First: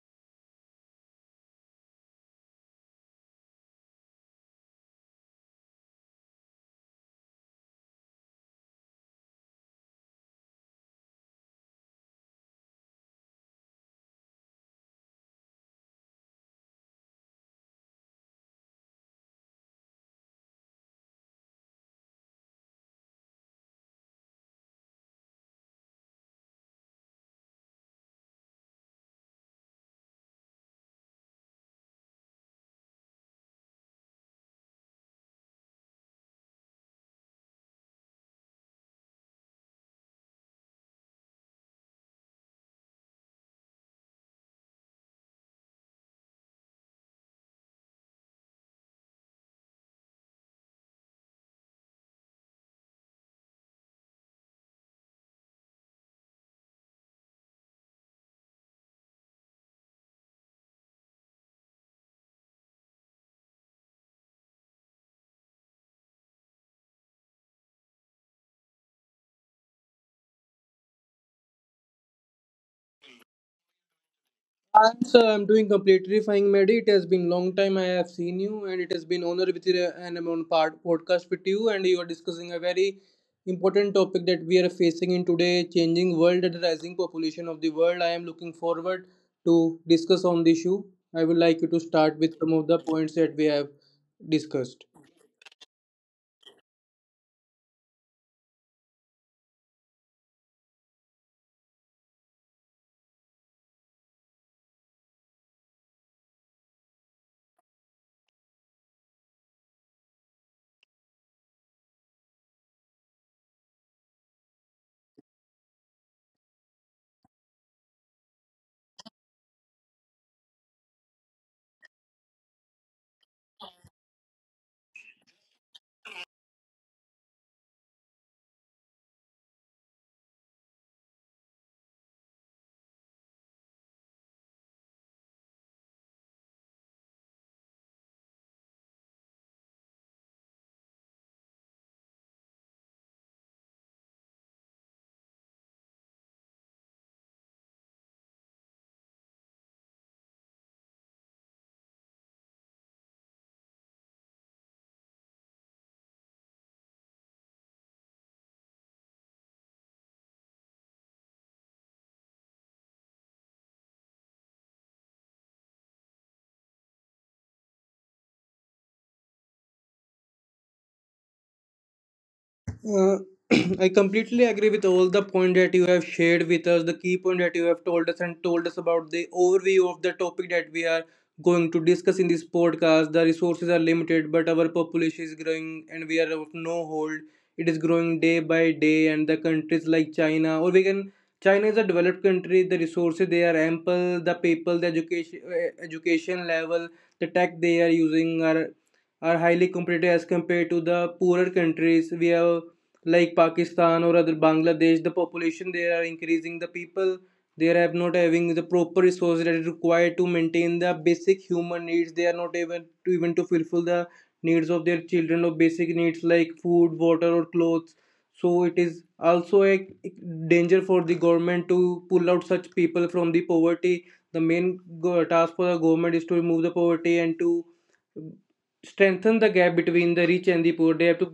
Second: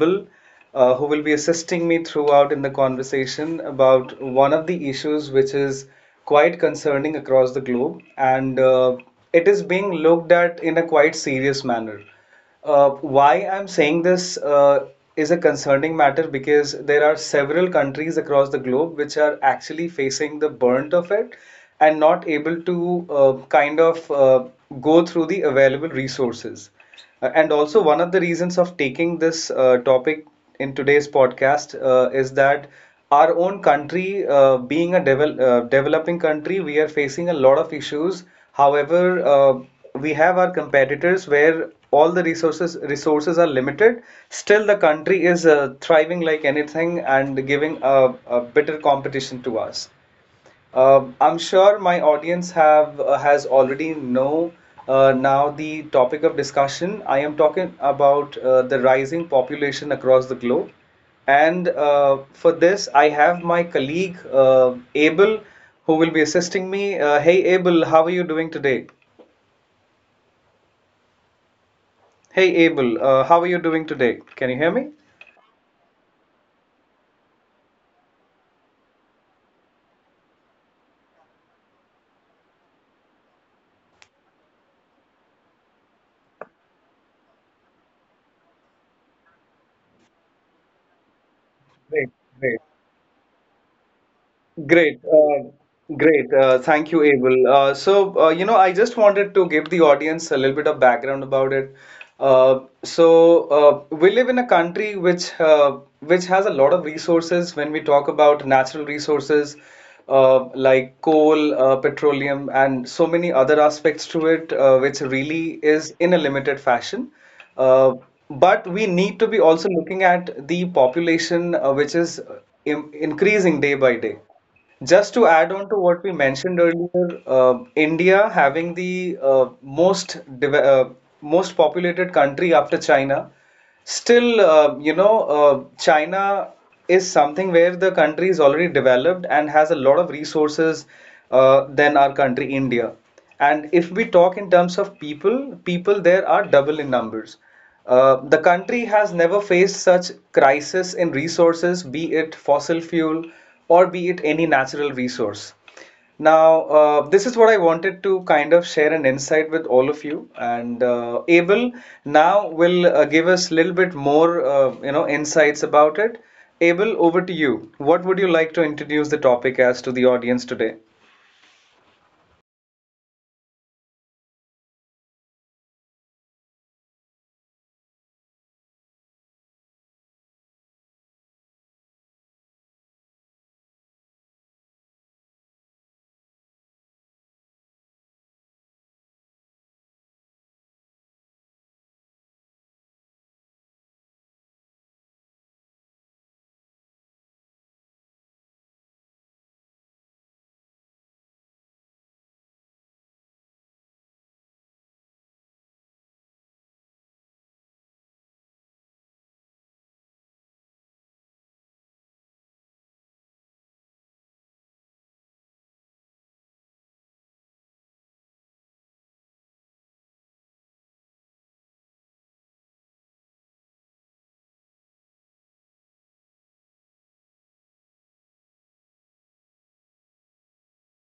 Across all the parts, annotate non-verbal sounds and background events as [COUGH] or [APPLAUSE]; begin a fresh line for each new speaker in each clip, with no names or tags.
Abel, who will be assisting me throughout in the conversation about one of the issues which is quite concerning across the globe, and it is being looked at in a quite serious manner. Why I'm saying this is a concerning matter because there are several countries across the globe which are actually facing the brunt of it and not able to kind of go through the available resources. And also, one of the reasons of taking this topic in today's podcast is that our own country, being a developing country, we are facing a lot of issues. However, we have our competitors where all the resources are limited. Still, the country is thriving like anything and giving a bitter competition to us. I'm sure my audience have has already know now the topic of discussion. I am talking about the rising population across the globe, and for this I have my colleague Abel, who will be assisting me. Hey Abel, how are you doing today? Hey Abel, how are you doing today? Can you hear me?
I'm, sir, I'm doing completely fine, Mehdi. It has been long time I have seen you, and it has been honor with you and I'm on part podcast with you. And you are discussing a very important topic that we are facing in today, changing world and rising population of the world. I am looking forward to discuss on the issue. I would like you to
Great,
start with some
great.
of the points that we have discussed.
Great, great. Thank you, Abel. So, you know, I just wanted to give the audience a little bit of background about it. So, we live in a country which has a lot of resources when we talk about natural resources like coal, petroleum, and so many other aspects to it, which really is in a limited fashion. Uh, but we need to be also looking at the population which is im increasing day by day. Just to add on to what we mentioned earlier, India having the most deve- uh, most populated country after China, still uh, China is something where the country is already developed and has a lot of resources than our country India. And if we talk in terms of people, people there are double in numbers. The country has never faced such crisis in resources, be it fossil fuel or be it any natural resource. Now, this is what I wanted to kind of share an insight with all of you. And Abel now will give us a little bit more, you know, insights about it. Abel, over to you. What would you like to introduce the topic as to the audience today?
Uh, [CLEARS THROAT] I completely agree with all the point that you have shared with us, the key point that you have told us and told us about the overview of the topic that we are going to discuss in this podcast. The resources are limited, but our population is growing and we are of no hold. It is growing day by day, and the countries like China, or we can, China is a developed country. The resources they are ample. The people, the education, education level, the tech they are using are highly competitive as compared to the poorer countries. We have, like Pakistan or other Bangladesh, the population there are increasing. The people they are not having the proper resources that is required to maintain the basic human needs. They are not even to even to fulfill the needs of their children or basic needs like food, water, or clothes. So it is also a danger for the government to pull out such people from the poverty. The main task for the government is to remove the poverty, and to strengthen the gap between the rich and the poor, they have to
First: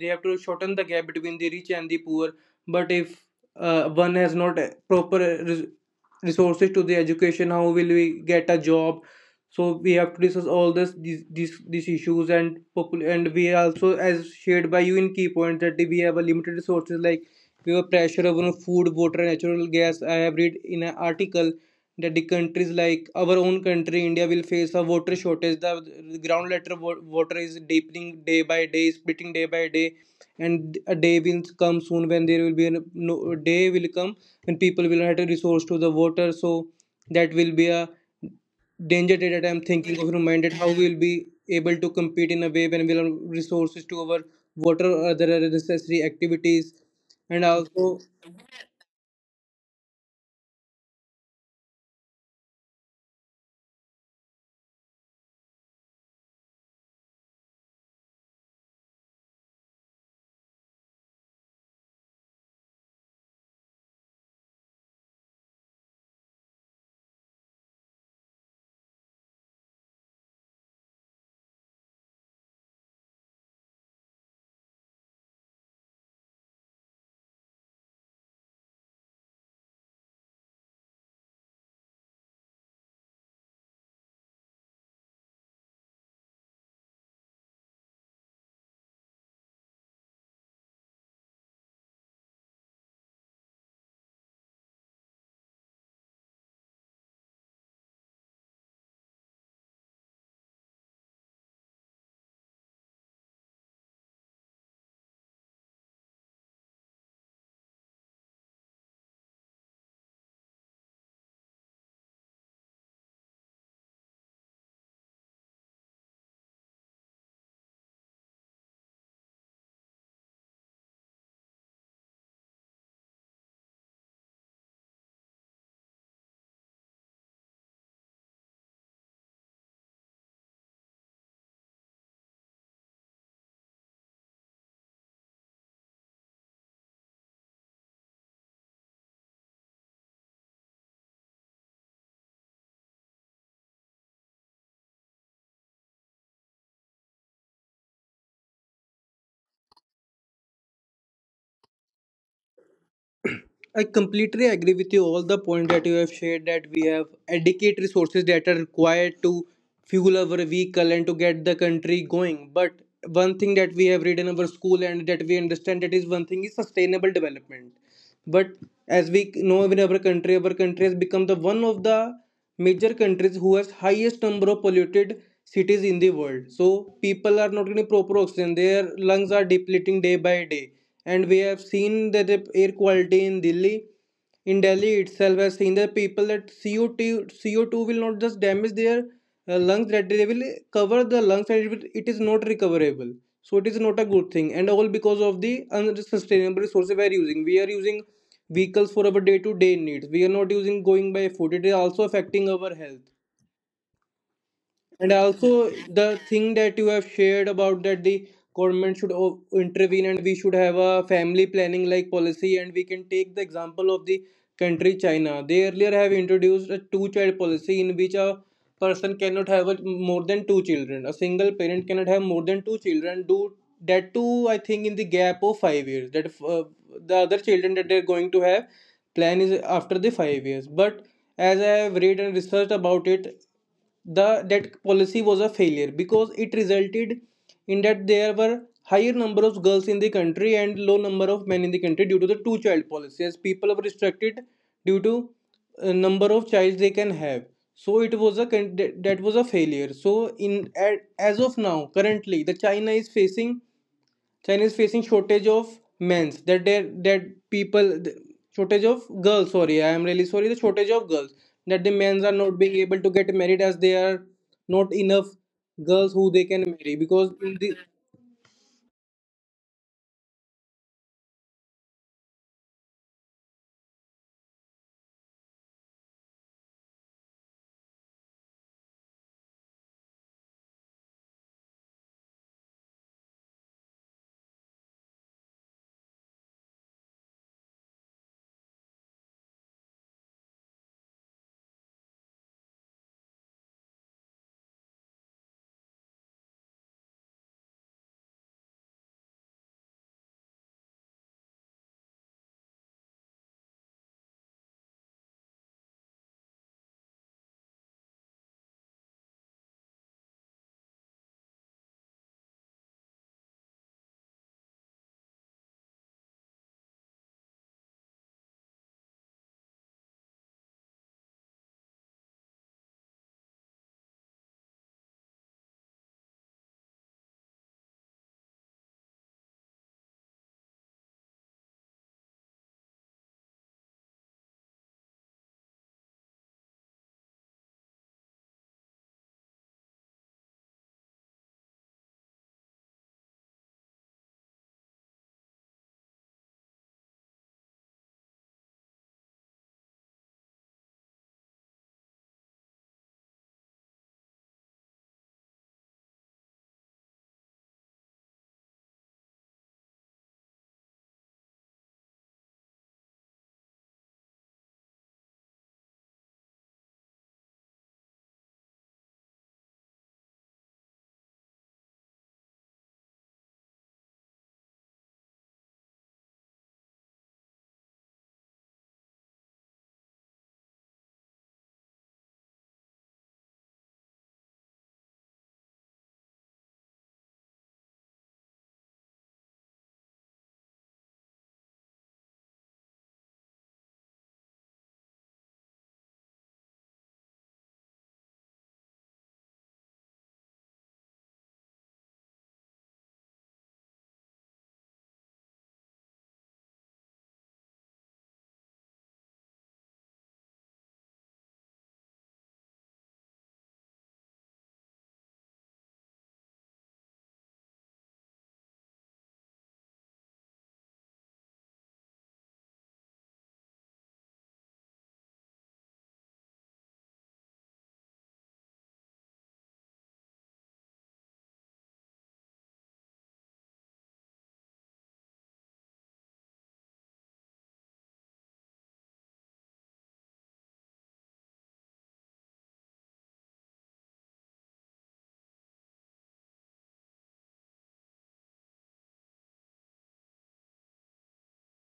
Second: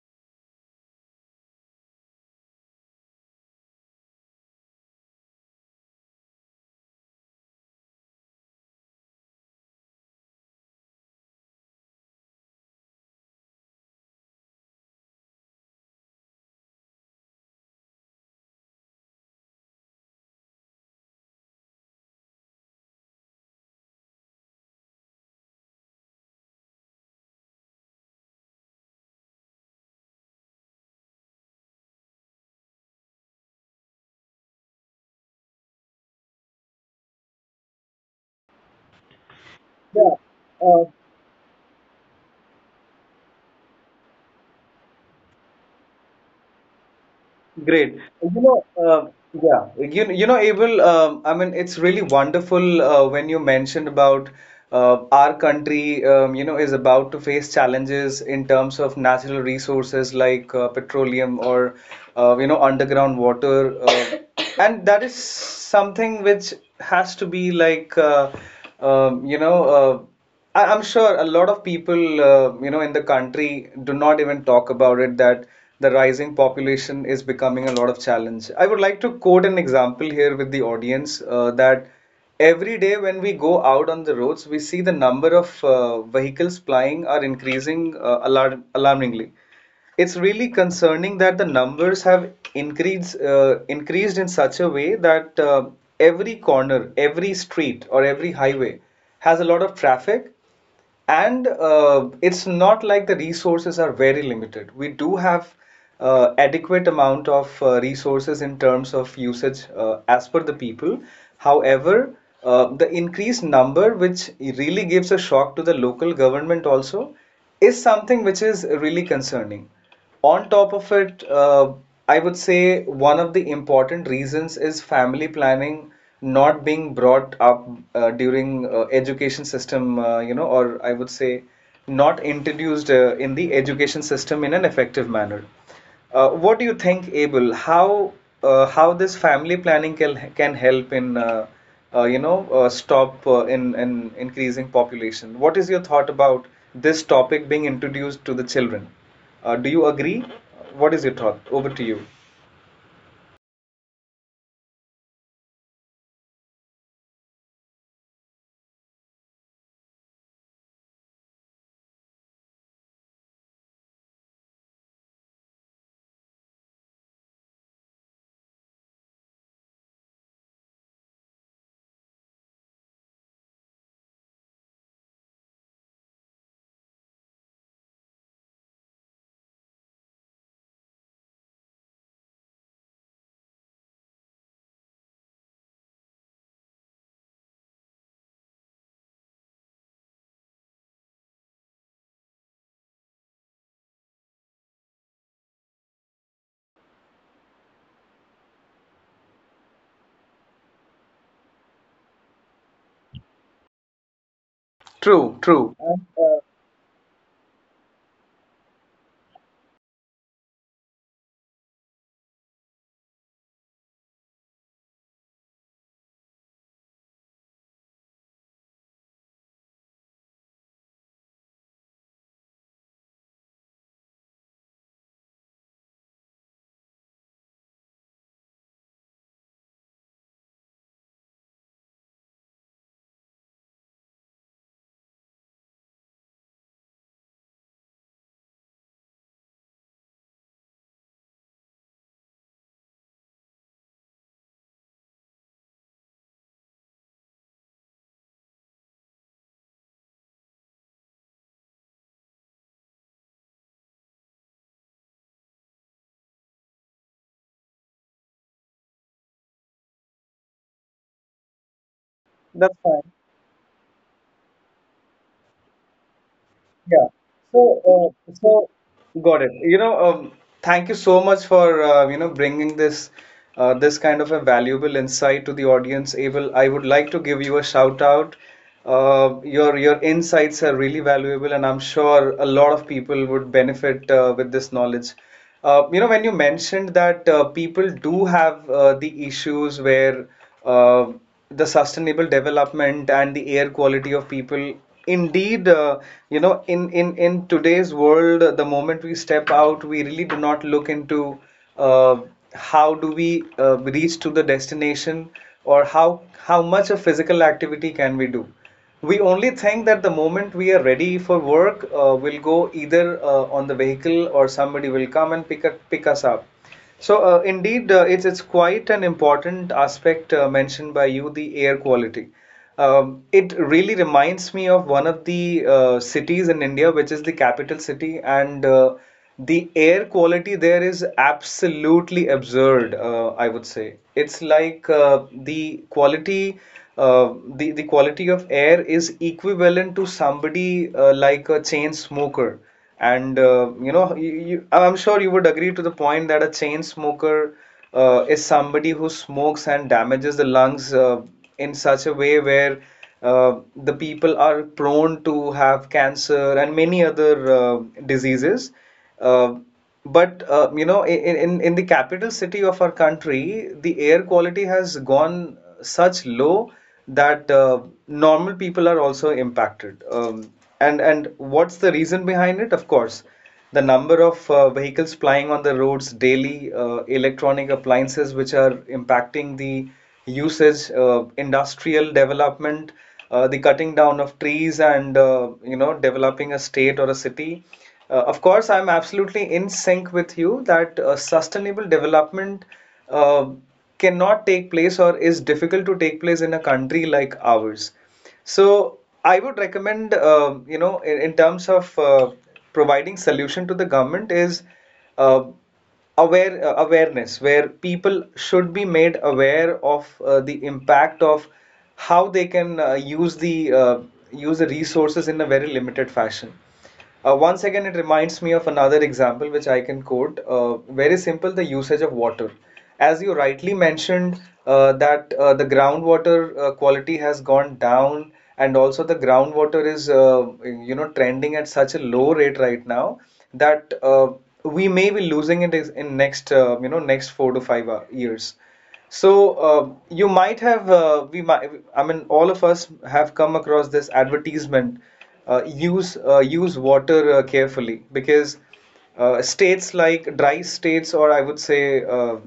they have to shorten the gap between the rich and the poor. But if one has not proper, resources to the education, how will we get a job? So we have to discuss all these issues, and and we also, as shared by you in key points, that we have a limited resources, like we have pressure over food, water, natural gas. I have read in an article that the countries like our own country India will face a water shortage. The ground letter water is deepening day by day, splitting day by day. And a day will come soon when there will be an, no, a day will come when people will have a resource to the water. So that will be a danger day that I'm thinking of,
Yeah.
reminded how
Uh,
we'll be able to compete in a way when we'll have resources to our water or other necessary activities. And also.
great. You know, yeah, you know, Abel, I mean, it's really wonderful when you mentioned about our country, you know, is about to face challenges in terms of natural resources like petroleum or, you know, underground water. And that is something which has to be like, you know, I'm sure a lot of people, you know, in the country do not even talk about it, that the rising population is becoming a lot of challenge. I would like to quote an example here with the audience that every day when we go out on the roads, we see the number of vehicles plying are increasing alarmingly. It's really concerning that the numbers have increased in such a way that every corner, every street, or every highway has a lot of traffic, and it's not like the resources are very limited. We do have adequate amount of resources in terms of usage as per the people. However, the increased number, which really gives a shock to the local government also, is something which is really concerning. On top of it, I would say one of the important reasons is family planning not being brought up during education system, you know, or I would say not introduced in the education system in an effective manner. What do you think, Abel? How how this family planning can help in you know stop in increasing population? What is your thought about this topic being introduced to the children? Do you agree? What is your thought? Over to you.
I completely agree with you. All the point that you have shared, that we have adequate resources that are required to fuel our vehicle and to get the country going. But one thing that we have read in our school and that we understand, that is one thing, is sustainable development. But as we know, in our country has become the one of the major countries who has highest number of polluted cities in the world. So people are not getting proper oxygen; their lungs are depleting day by day, and we have seen that the air quality in Delhi itself has seen the people that CO2 will not just damage their lungs, that they will cover the lungs, and it, will, it is not recoverable. So it is not a good thing, and all because of the unsustainable resources we are using, we are using vehicles for our day to day needs. We are not using going by foot. It is also affecting our health. And
True, true.
also the thing that you have shared about, that the government should intervene, and we should have a family planning like policy. And we can take the example of the country China. They earlier have introduced a two child policy in which a person cannot have more than two children. A single parent cannot have more than two children. Do that too, I think, in the gap of 5 years. That the other children that they're going to have plan is after the 5 years. But as I have read and researched about it, the that policy was a failure, because it resulted in that there were higher number of girls in the country and low number of men in the country, due to the two child policy, as people were restricted due to number of child they can have. So it was a, that was a failure. So in at, as of now, currently the China is facing shortage of men's, that they that people shortage of girls, sorry, I am really sorry, the shortage of girls, that the men's are not
That's
being
fine.
able to get married as they are not enough girls who they can marry,
Yeah.
because
So,
in the.
so, got it. You know, thank you so much for you know bringing this this kind of a valuable insight to the audience. Abel, I would like to give you a shout out. Your your insights are really valuable, and I'm sure a lot of people would benefit with this knowledge. You know, when you mentioned that people do have the issues where uh, the sustainable development and the air quality of people, indeed, you know, in today's world, the moment we step out, we really do not look into uh, how do we reach to the destination or how much of physical activity can we do. We only think that the moment we are ready for work, we'll go either on the vehicle or somebody will come and pick us up. So, indeed, it's quite an important aspect mentioned by you, the air quality. It really reminds me of one of the cities in India, which is the capital city, and the air quality there is absolutely absurd, I would say. It's like the quality of air is equivalent to somebody like a chain smoker. And you know, I'm sure you would agree to the point that a chain smoker is somebody who smokes and damages the lungs in such a way where the people are prone to have cancer and many other diseases. Uh, but you know, in the capital city of our country, the air quality has gone such low that normal people are also impacted. And and what's the reason behind it? Of course, the number of vehicles plying on the roads daily, electronic appliances which are impacting the usage, industrial development, the cutting down of trees and you know developing a state or a city. Of course, I'm absolutely in sync with you that sustainable development uh, cannot take place or is difficult to take place in a country like ours. So I would recommend, you know, in terms of providing solution to the government is uh, awareness where people should be made aware of the impact of how they can use the resources in a very limited fashion. Once again, it reminds me of another example which I can quote, very simple, the usage of water. As you rightly mentioned, that the groundwater quality has gone down, and also the groundwater is you know trending at such a low rate right now that we may be losing in next you know next four to five years. So you might have we might, I mean all of us have come across this advertisement, use water carefully, because states like dry states, or I would say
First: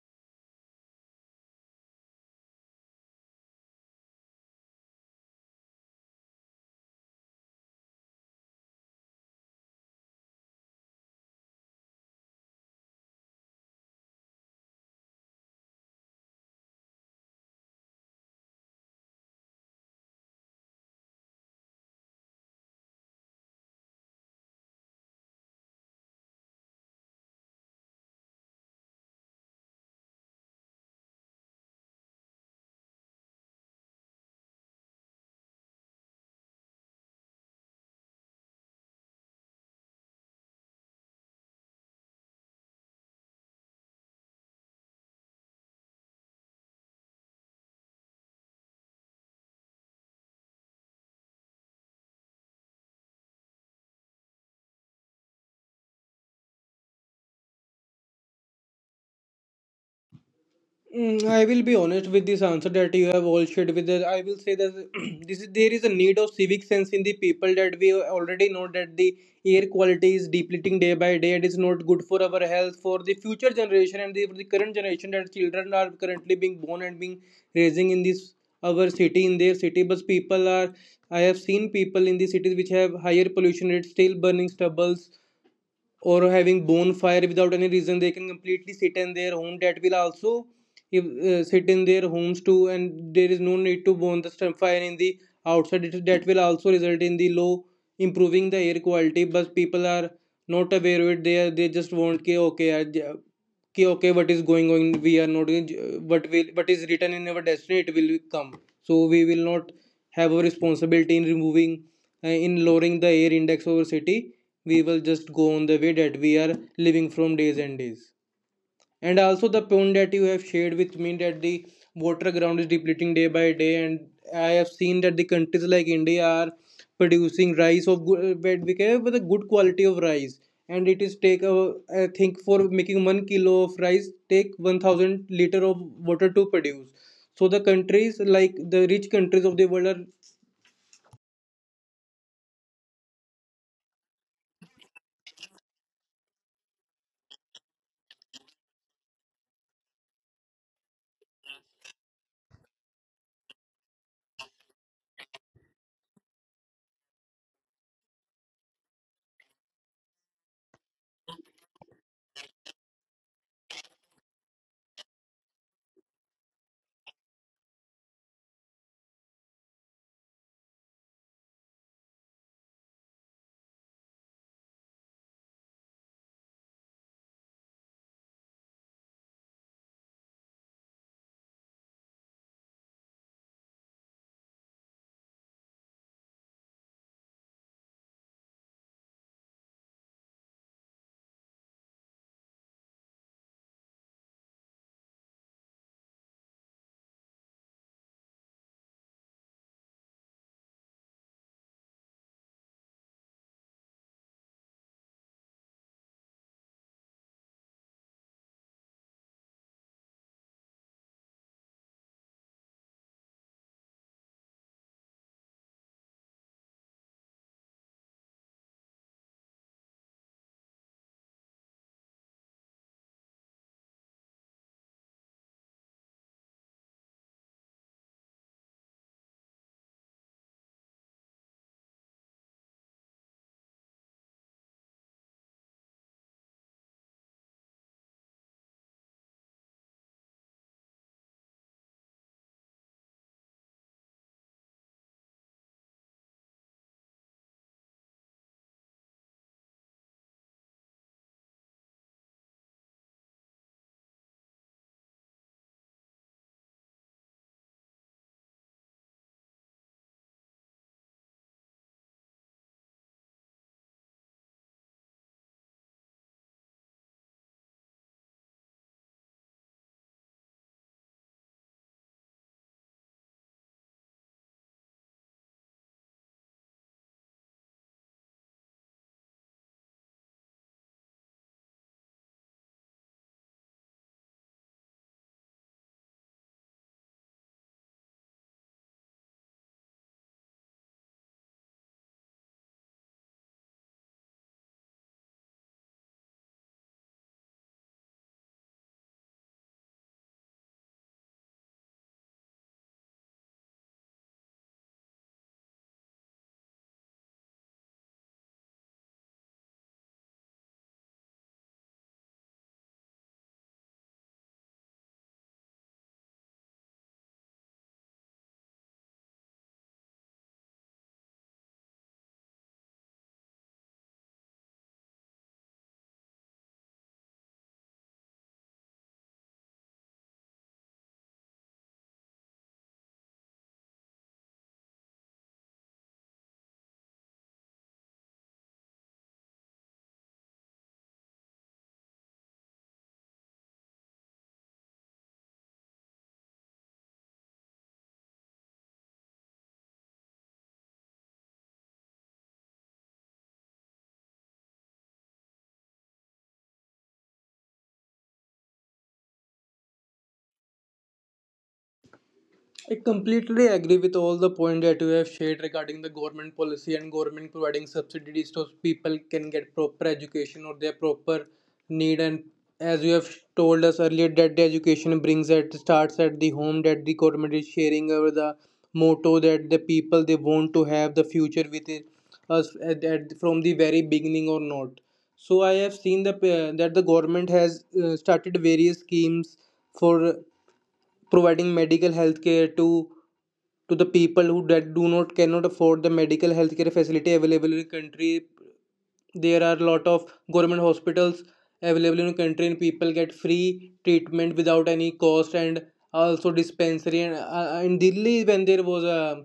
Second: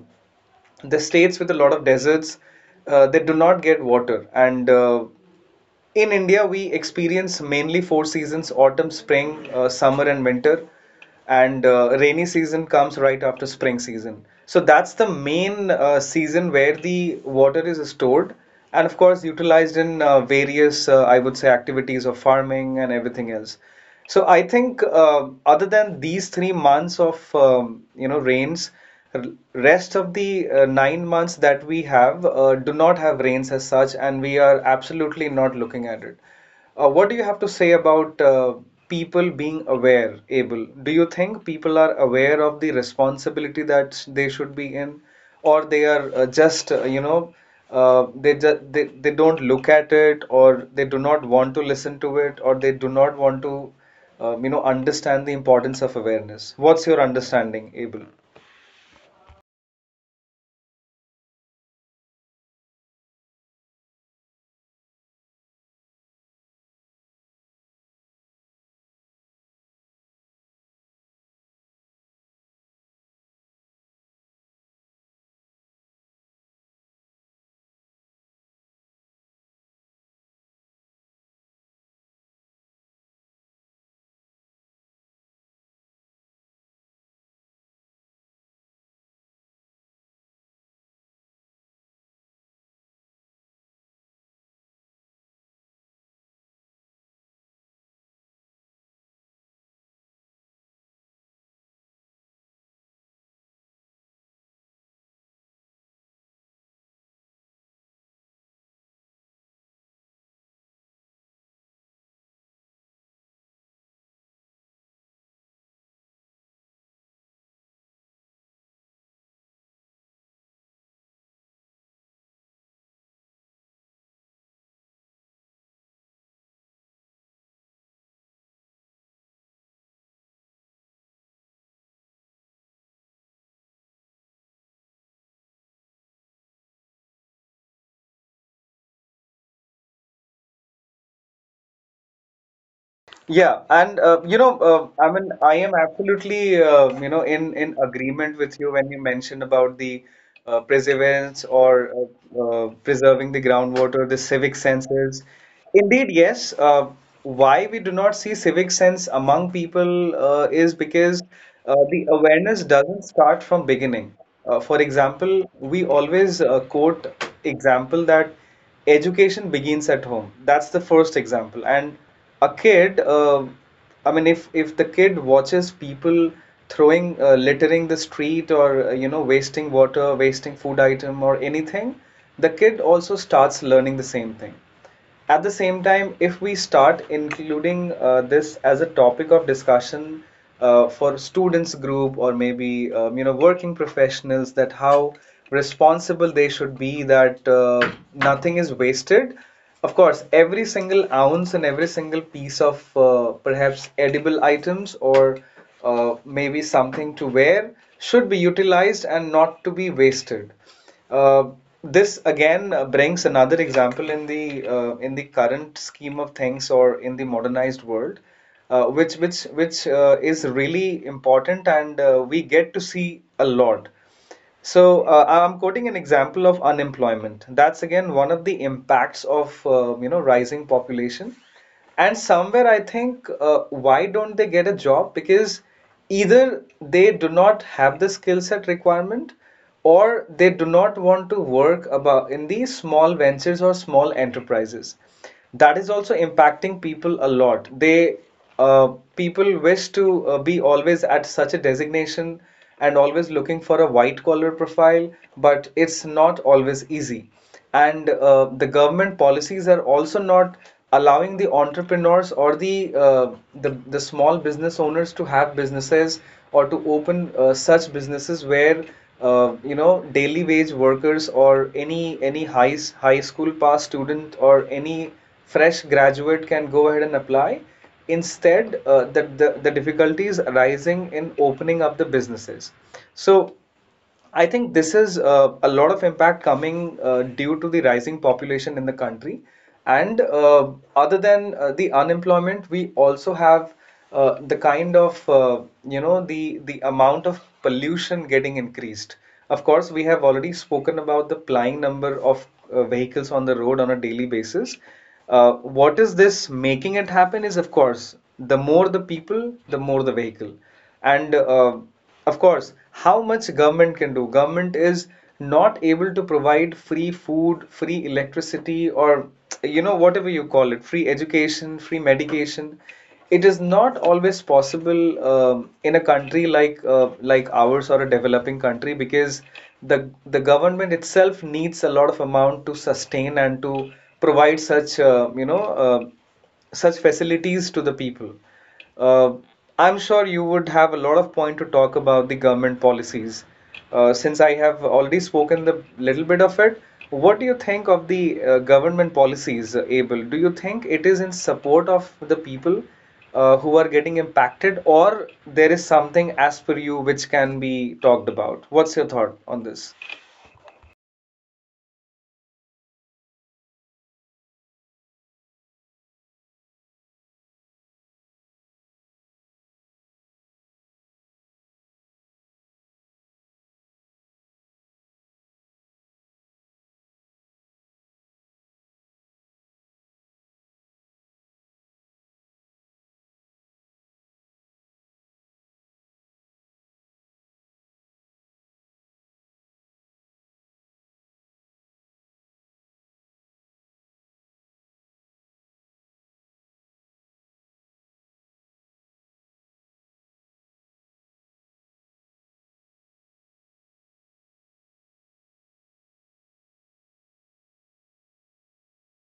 the states with a lot of deserts, they do not get water. And in India, we experience mainly four seasons: autumn, spring, summer, and winter. And rainy season comes right after spring season. So that's the main season where the water is stored and, of course, utilized in various, I would say, activities of farming and everything else. So I think other than these 3 months of you know rains, r- rest of the 9 months that we have do not have rains as such, and we are absolutely not looking at it. What do you have to say about people being aware, Abel? Do you think people are aware of the responsibility that they should be in, or they are just, you know, they just they don't look at it, or they do not want to listen to it, or they do not want to, you know, understand the importance of awareness? What's your understanding, Abel?
Mm, I will be honest with this answer that you have all shared with us. I will say that [CLEARS THROAT] this is there is a need of civic sense in the people, that we already know that the air quality is depleting day by day. It is not good for our health, for the future generation and for the current generation, that children are currently being born and being raising in this our city in their city. But people are, I have seen people in the cities which have higher pollution rates still burning stubbles or having bonfire without any reason. They can completely sit in their home, that will also, if, sit in their homes too, and there is no need to burn the stump fire in the outside. That will also result in the low, improving the air quality. But people are not aware of it, they just want ki okay, ki okay, what is going on. We are not going, what is written in our destiny, it will come, so we will not have a responsibility in removing, in lowering the air index over city. We will just go on the way that we are living from days and days. And also the point that you have shared with me, that the water ground is depleting day by day. And I have seen that the countries like India are producing rice of good, but with a good quality of rice, and it is take I think, for making 1 kilo of rice, take 1,000 liter of water to produce. So the countries like the rich countries of the world are.
Yeah, and you know, I mean, I am absolutely in agreement with you when you mentioned about the perseverance or preserving the groundwater, the civic senses. Indeed, yes. Why we do not see civic sense among people is because the awareness doesn't start from beginning. For example, we always quote example that education begins at home, that's the first example. And a kid, if the kid watches people throwing, littering the street, or wasting water, wasting food item, or anything, the kid also starts learning the same thing. At the same time, if we start including this as a topic of discussion for students group, or maybe working professionals, that how responsible they should be, that nothing is wasted. Of course, every single ounce and every single piece of perhaps edible items, or maybe something to wear should be utilized and not to be wasted. Uh, this again brings another example in the current scheme of things, or in the modernized world, which is really important, and we get to see a lot. So I'm quoting an example of unemployment. That's again one of the impacts of rising population. And somewhere I think, why don't they get a job? Because either they do not have the skill set requirement, or they do not want to work about in these small ventures or small enterprises. That is also impacting people a lot. They People wish to be always at such a designation and always looking for a white collar profile, but it's not always easy. And the government policies are also not allowing the entrepreneurs or the small business owners to have businesses, or to open such businesses where daily wage workers, or any high school pass student, or any fresh graduate can go ahead and apply. Instead the difficulties arising in opening up the businesses. So I think this is a lot of impact coming due to the rising population in the country. And other than the unemployment, we also have the kind of, the amount of pollution getting increased. Of course, we have already spoken about the plying number of vehicles on the road on a daily basis. What is this making it happen is, of course, the more the people, the more the vehicle. And of course, how much government can do, government is not able to provide free food, free electricity, or you know, whatever you call it, free education, free medication, it is not always possible in a country like ours, or a developing country, because the the government itself needs a lot of amount to sustain and to provide such, you know, uh, such facilities to the people. uh, I'm sure you would have a lot of point to talk about the government policies. Since I have already spoken the little bit of it, what do you think of the government policies, Abel? Do you think it is in support of the people who are getting impacted, or there is something as per you which can be talked about? What's your thought on this?
I completely agree with all the point that you have shared regarding the government policy and government providing subsidies, so people can get proper education or their proper need. And as you have told us earlier, that the education brings at starts at the home. That the government is sharing over the motto, that the people they want to have the future with it, us at, from the very beginning or not. So I have seen the that the government has started various schemes for providing medical health care to the people who that do not cannot afford the medical health care facility available in the country. There are a lot of government hospitals available in the country, and people get free treatment without any cost. And also dispensary, and in Delhi, when there was a,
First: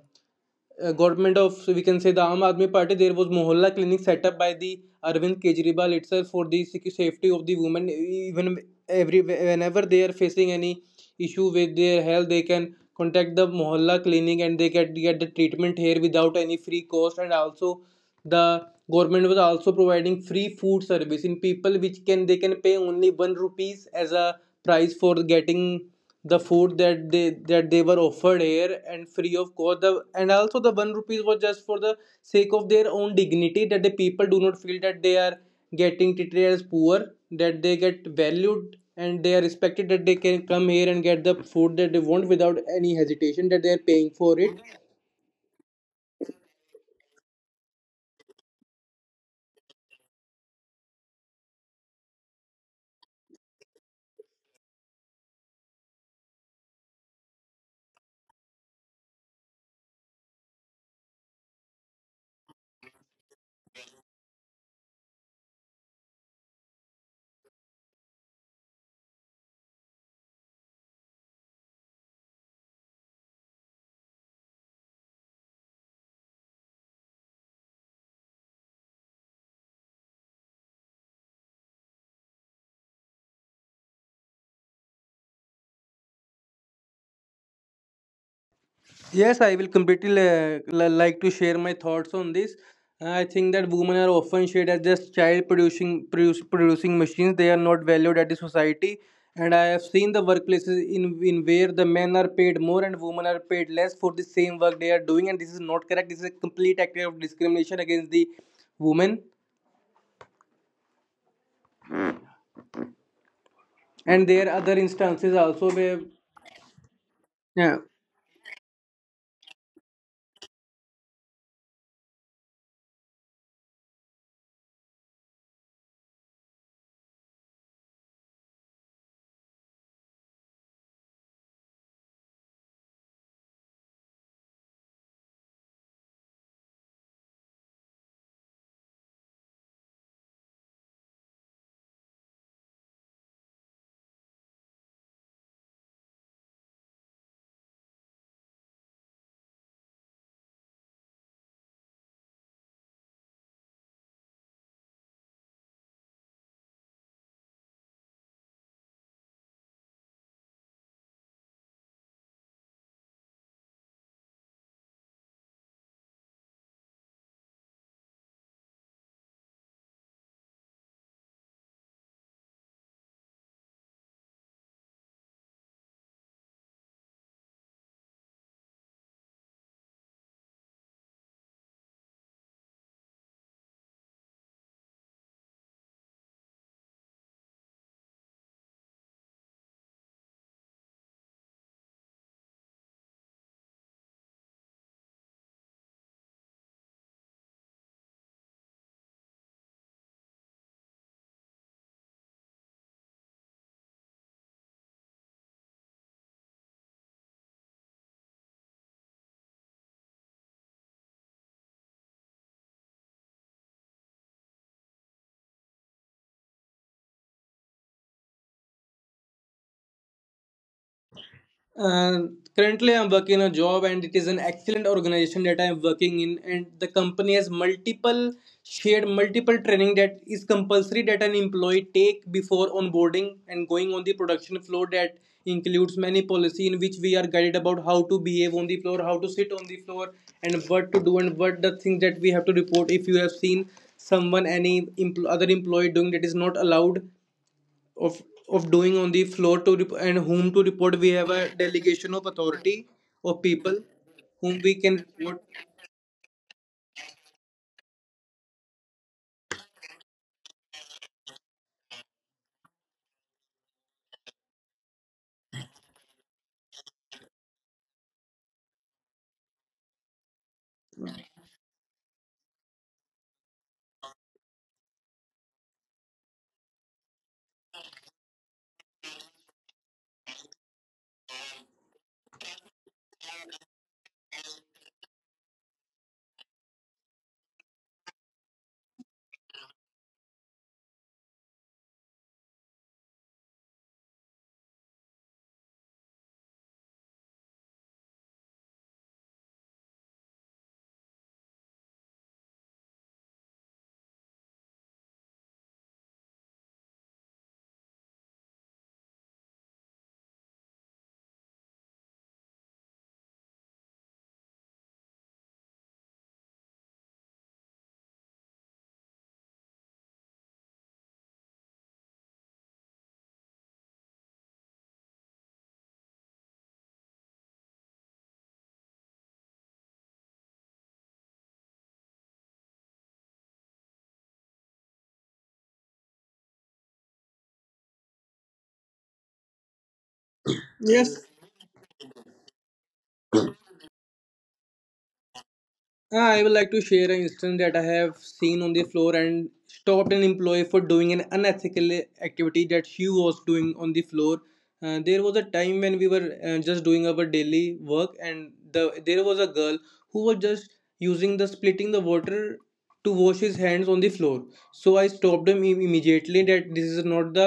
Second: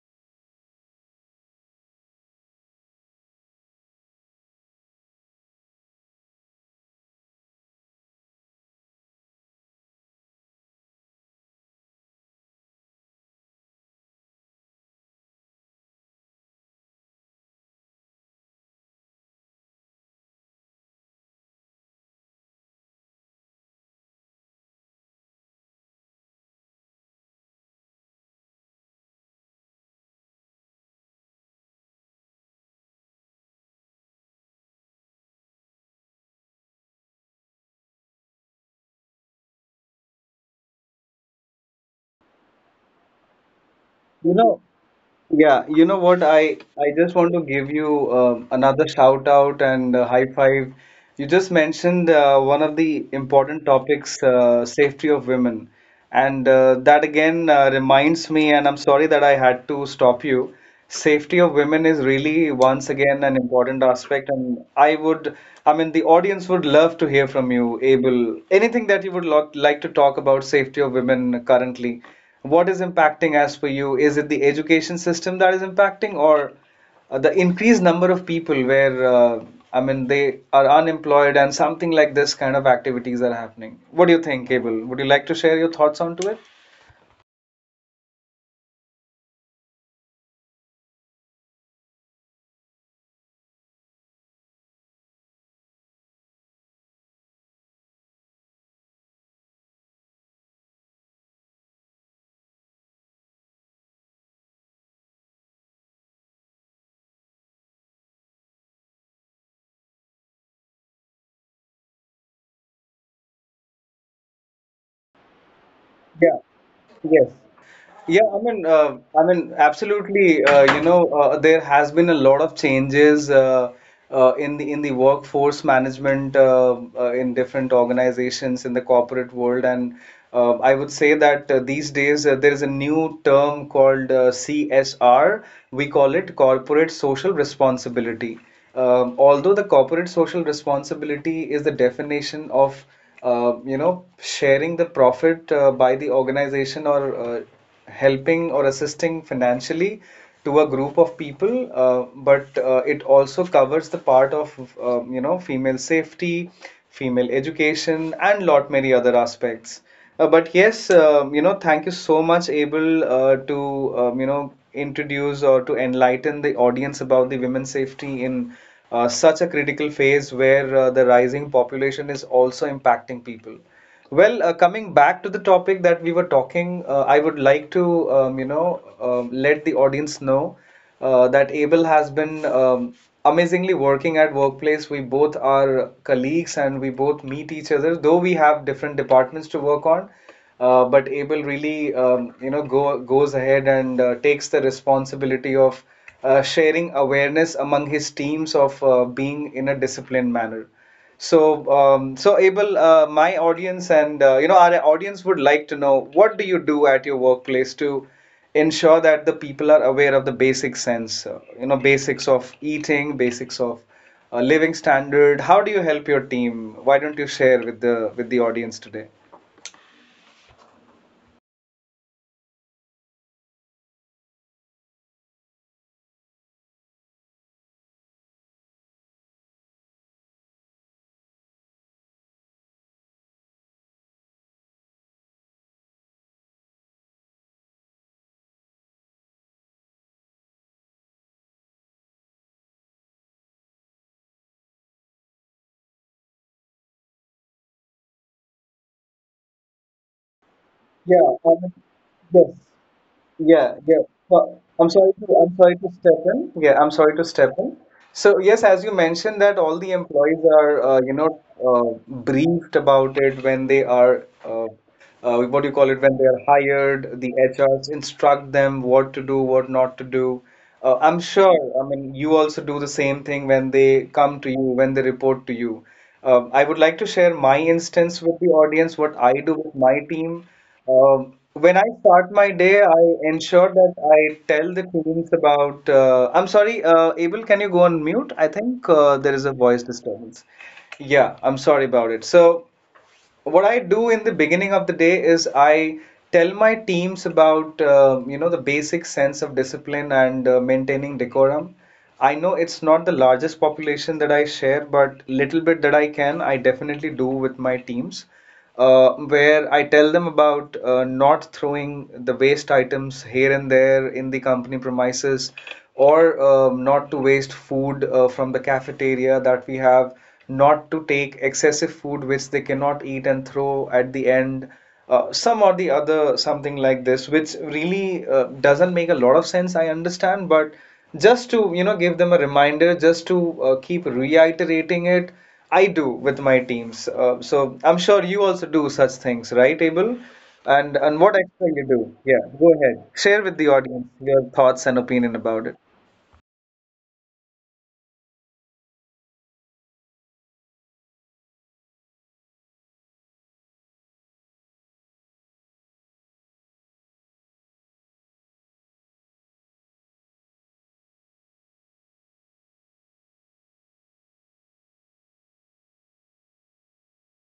a government of, we can say, the Aam Aadmi Party, there was Mohalla Clinic set up by the Arvind Kejriwal itself, for the safety of the women, even every whenever they are facing any issue with their health, they can contact the Mohalla Clinic, and they get the treatment here without any free cost. And also the government was also providing free food service in people, which can they can pay only 1 rupees as a price for getting the food that they were offered here and free of cost. The And also the 1 rupees was just for the sake of their own dignity, that the people do not feel that they are getting treated poor, that they get valued and they are respected, that they can come here and get the food that they want without any hesitation, that they are paying
You
for
know,
it.
Yeah, you know what? I just want to give you another shout out and high five. You just mentioned one of the important topics, safety of women, and that again reminds me. And I'm sorry that I had to stop you. Safety of women is really once again an important aspect, and I would, I mean, the audience would love to hear from you, Abel. Anything that you would lo like to talk about safety of women currently? What is impacting as per you? Is it the education system that is impacting, or the increased number of people where, I mean, they are unemployed and something like this kind of activities are happening? What do you think, Abel? Would you like to share your thoughts onto it?
Yes, I will completely like to share my thoughts on this. I think that women are often shared as just child producing, producing machines. They are not valued at the society. And I have seen the workplaces in where the men are paid more and women are paid less for the same work they are doing, and this is not correct. This is a complete act of discrimination against the women. And there are other instances also where,
Yeah, yes.
yeah.
Yeah, I mean, absolutely. You know, there has been a lot of changes in the workforce management in different organizations in the corporate world, and I would say that these days there is a new term called CSR. We call it corporate social responsibility. Although the corporate social responsibility is the definition of you know, sharing the profit by the organization, or helping or assisting financially to a group of people, but it also covers the part of you know, female safety, female education, and lot many other aspects. But yes, you know, thank you so much, Abel, to you know, introduce or to enlighten the audience about the women's safety in such a critical phase where the rising population is also impacting people. Well, coming back to the topic that we were talking, I would like to, you know, let the audience know that Abel has been amazingly working at workplace. We both are colleagues and we both meet each other, though we have different departments to work on. But Abel really, you know, goes ahead and takes the responsibility of sharing awareness among his teams of being in a disciplined manner. So, so Abel, my audience and you know, our audience would like to know, what do you do at your workplace to ensure that the people are aware of the basic sense, you know, basics of eating, basics of living standard. How do you help your team? Why don't you share with the audience today?
uh, Currently I'm working a job, and it is an excellent organization that I'm working in, and the company has multiple, shared multiple Training that is compulsory that an employee take before onboarding and going on the production floor that includes many policy in which we are guided about how to behave on the floor, how to sit on the floor and what to do and what the things that we have to report if you have seen someone, any other employee doing that is not allowed of of doing on the floor, to and whom to report. We
Yeah,
have a
I
delegation of
yes.
authority of
Yeah,
people
yeah. So,
whom we can report.
I'm sorry to step in. Yeah, I'm sorry to step in. So yes, as you mentioned that all the employees are, you know, briefed about it when they are, what do you call it, when they are hired. The HRs instruct them what to do, what not to do. I'm sure, I mean, you also do the same thing when they come to you, when they report to you. I would like to share my instance with the audience, what I do with my team. When I start my day, I ensure that I tell the teams about. I'm sorry, Abel, can you go on mute? I think there is a voice disturbance. Yeah, I'm sorry about it. So, what I do in the beginning of the day is I tell my teams about, you know, the basic sense of discipline and maintaining decorum. I know it's not the largest population that I share, but little bit that I can, I definitely do with my teams, where I tell them about, not throwing the waste items here and there in the company premises, or not to waste food from the cafeteria that we have, not to take excessive food which they cannot eat and throw at the end. Some or the other, something like this, which really doesn't make a lot of sense, I understand, but just to you know, give them a reminder, just to keep reiterating it I do with my teams. So I'm sure you also do such things, right, Abel? And
Yes.
what extra you do? Yeah, go ahead. Share with the audience your thoughts and opinion about it.
I would like to share an instance that I have seen on the floor and stopped an employee for doing an unethical activity that she was doing on the floor. There was a time when we were just doing our daily work and there was a girl who was just using the splitting the water to wash his hands on the floor. So I stopped him immediately that this is not the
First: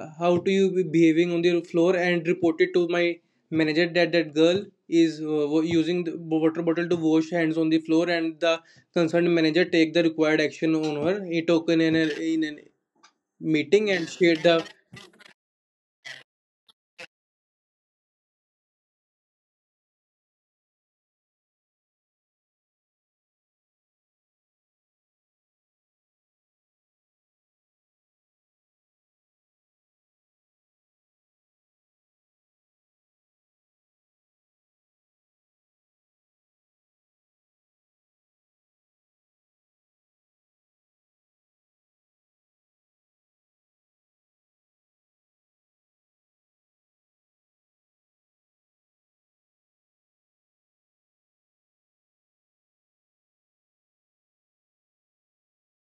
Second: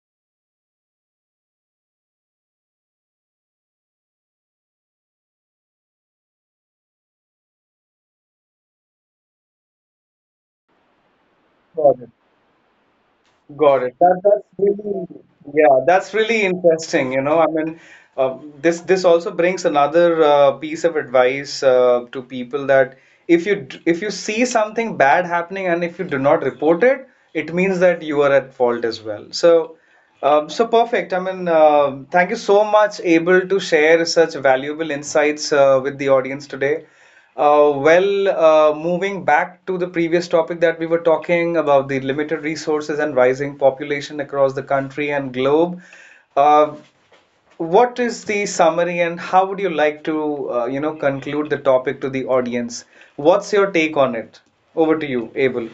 how to you be behaving on the floor, and reported to my manager that that girl is using the water bottle to wash hands on the floor, and the concerned manager take the required action on her. He took in
Got it.
a
Got
meeting
it.
and
That,
shared
that's
the
really, yeah, that's really interesting. You know, I mean, this this also brings another piece of advice to people that if you see something bad happening and if you do not report it, it means that you are at fault as well. So, so perfect. I mean, thank you so much, Abel, to share such valuable insights with the audience today. Well, moving back to the previous topic that we were talking about, the limited resources and rising population across the country and globe, uh, what is the summary and how would you like to, you know, conclude the topic to the audience? What's your take on it? Over to you, Abel.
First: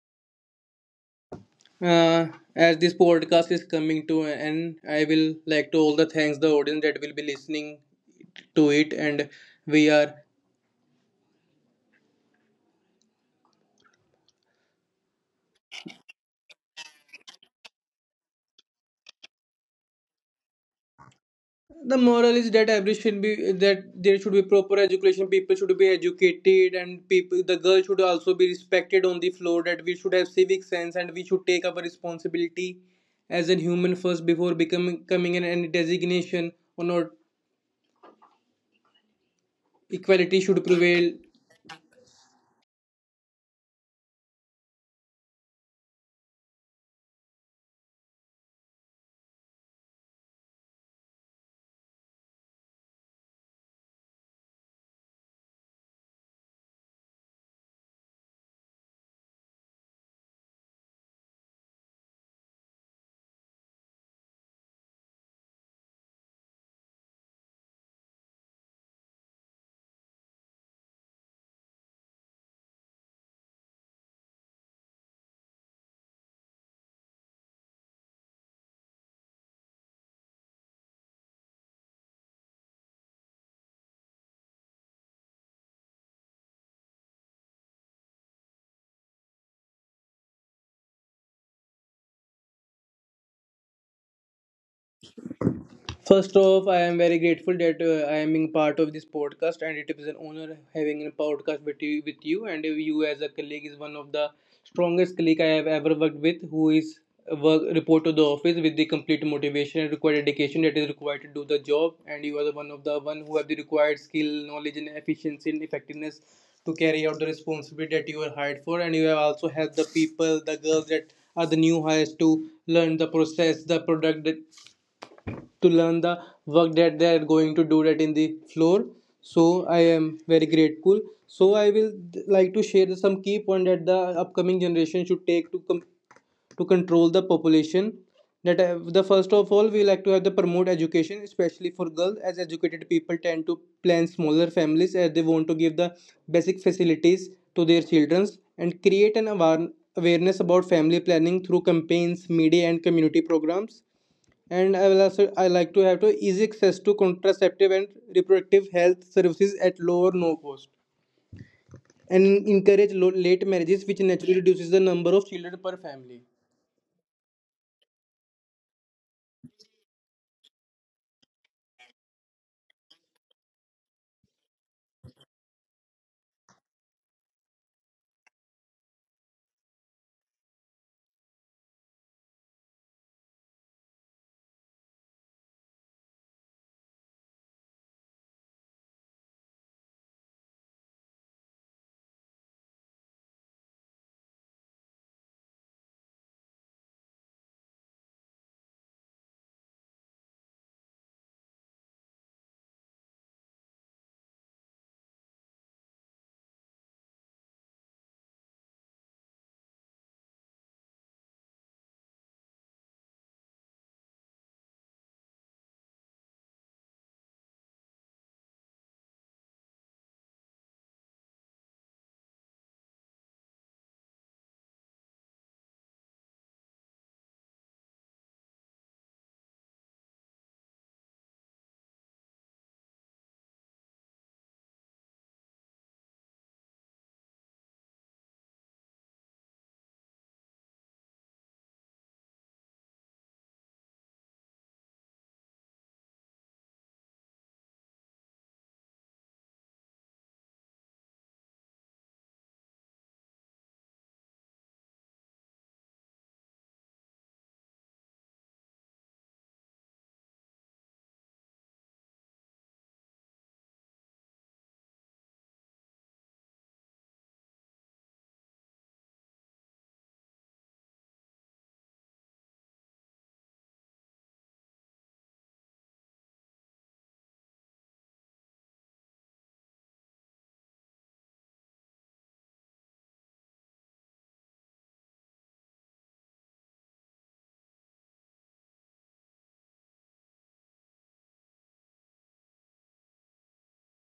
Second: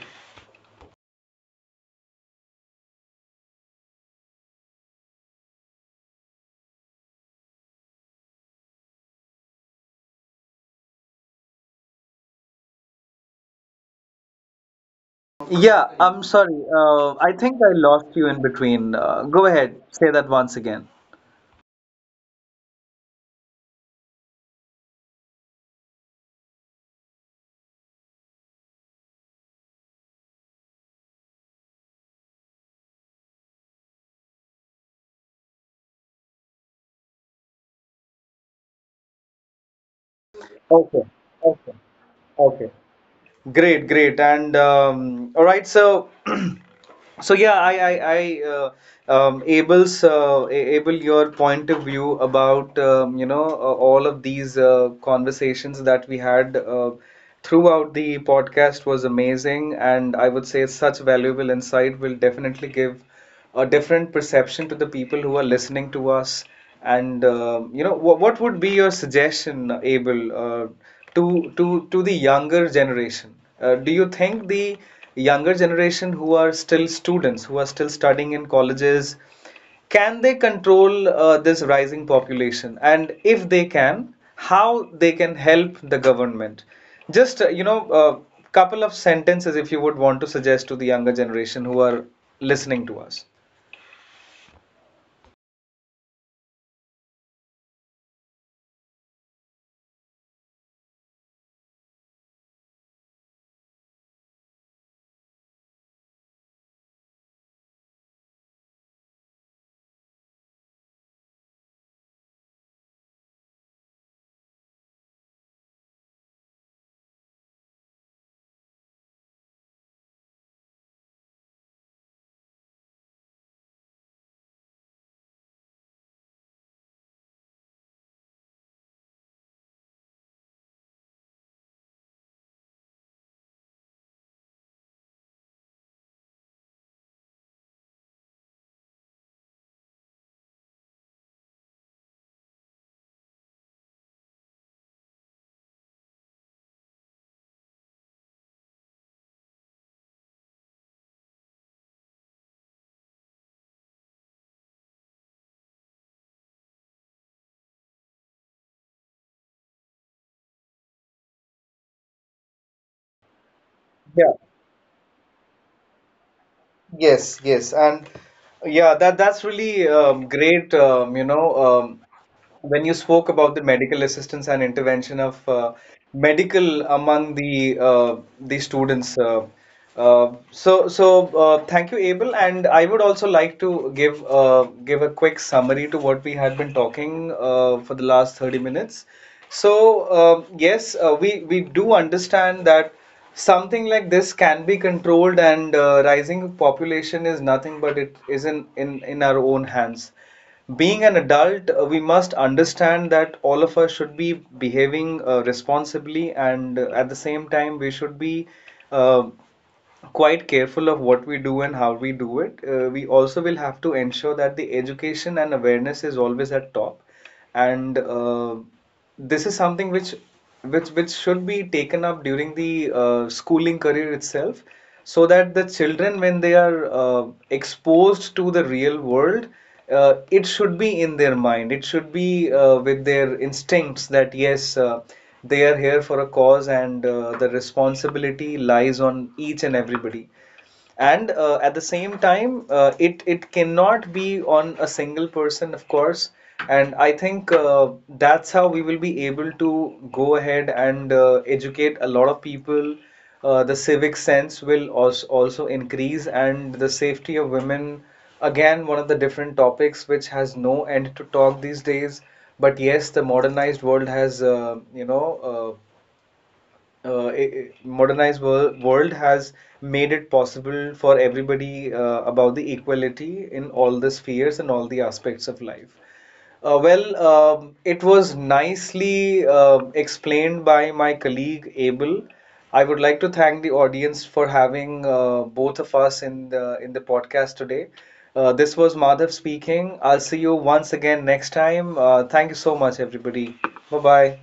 Uh, as this podcast is coming to an end, I will like to all the thanks the audience that will be listening to it, and we are.
Yeah, I'm sorry. I think I lost you in between. Go ahead, say that once again.
The moral is that every should be that there should be proper education. People should be educated, and people the girl should also be respected on the floor. That we should have civic sense, and we should take our responsibility as a human first before becoming coming in any designation or not. Equality should
Okay,
prevail.
okay, okay. Great, great, and all right. So, [CLEARS THROAT] so yeah, Abel, your point of view about you know, all of these conversations that we had throughout the podcast was amazing, and I would say such valuable insight will definitely give a different perception to the people who are listening to us. And you know, what would be your suggestion, Abel, to the younger generation? Do you think the younger generation who are still students, who are still studying in colleges, can they control this rising population? And if they can, how they can help the government? Just you know, a couple of sentences if you would want to suggest to the younger generation who are listening to us.
First off, I am very grateful that I am being part of this podcast, and it is an honor having a podcast with you. With you, and you as a colleague is one of the strongest colleague I have ever worked with, who is work report to the office with the complete motivation and required dedication that is required to do the job. And you are the one of the one who have the required skill, knowledge, and efficiency and effectiveness to carry out the responsibility that you are hired for. And you have also helped the people, the girls that are the new hires to learn the process, the product to learn the work that they are going to do that in the floor. So I am very grateful. So I will like to share some key point that the upcoming generation should take to to control the population. That the first of all, we like to have the promote education especially for girls, as educated people tend to plan smaller families as they want to give the basic facilities to their children, and create an awareness about family planning through campaigns, media and community programs. And I will also I like to have to easy access to contraceptive and reproductive health services at low or no cost, and encourage late marriages, which
Yeah,
naturally reduces the number of children per family.
yes, and yeah, that that's really great. You know, when you spoke about the medical assistance and intervention of, medical among the students. So thank you, Abel, and I would also like to give, give a quick summary to what we had been talking for the last 30 minutes. So yes, we do understand that something like this can be controlled, and rising population is nothing but it is in our own hands. Being an adult, we must understand that all of us should be behaving responsibly, and at the same time, we should be uh, quite careful of what we do and how we do it. We also will have to ensure that the education and awareness is always at top, and this is something which should be taken up during the schooling career itself, so that the children, when they are exposed to the real world, it should be in their mind. It should be with their instincts that yes. They are here for a cause, and the responsibility lies on each and everybody, and at the same time it cannot be on a single person, of course. And I think that's how we will be able to go ahead and educate a lot of people. The civic sense will also increase, and the safety of women, again, one of the different topics which has no end to talk these days. But yes, the modernized world has you know, uh, uh, i i- modernized world has made it possible for everybody about the equality in all the spheres and all the aspects of life. Well, it was nicely explained by my colleague Abel. I would like to thank the audience for having both of us in the podcast today. This was Madhav speaking. I'll see you once again next time. Thank you so much, everybody. Bye bye.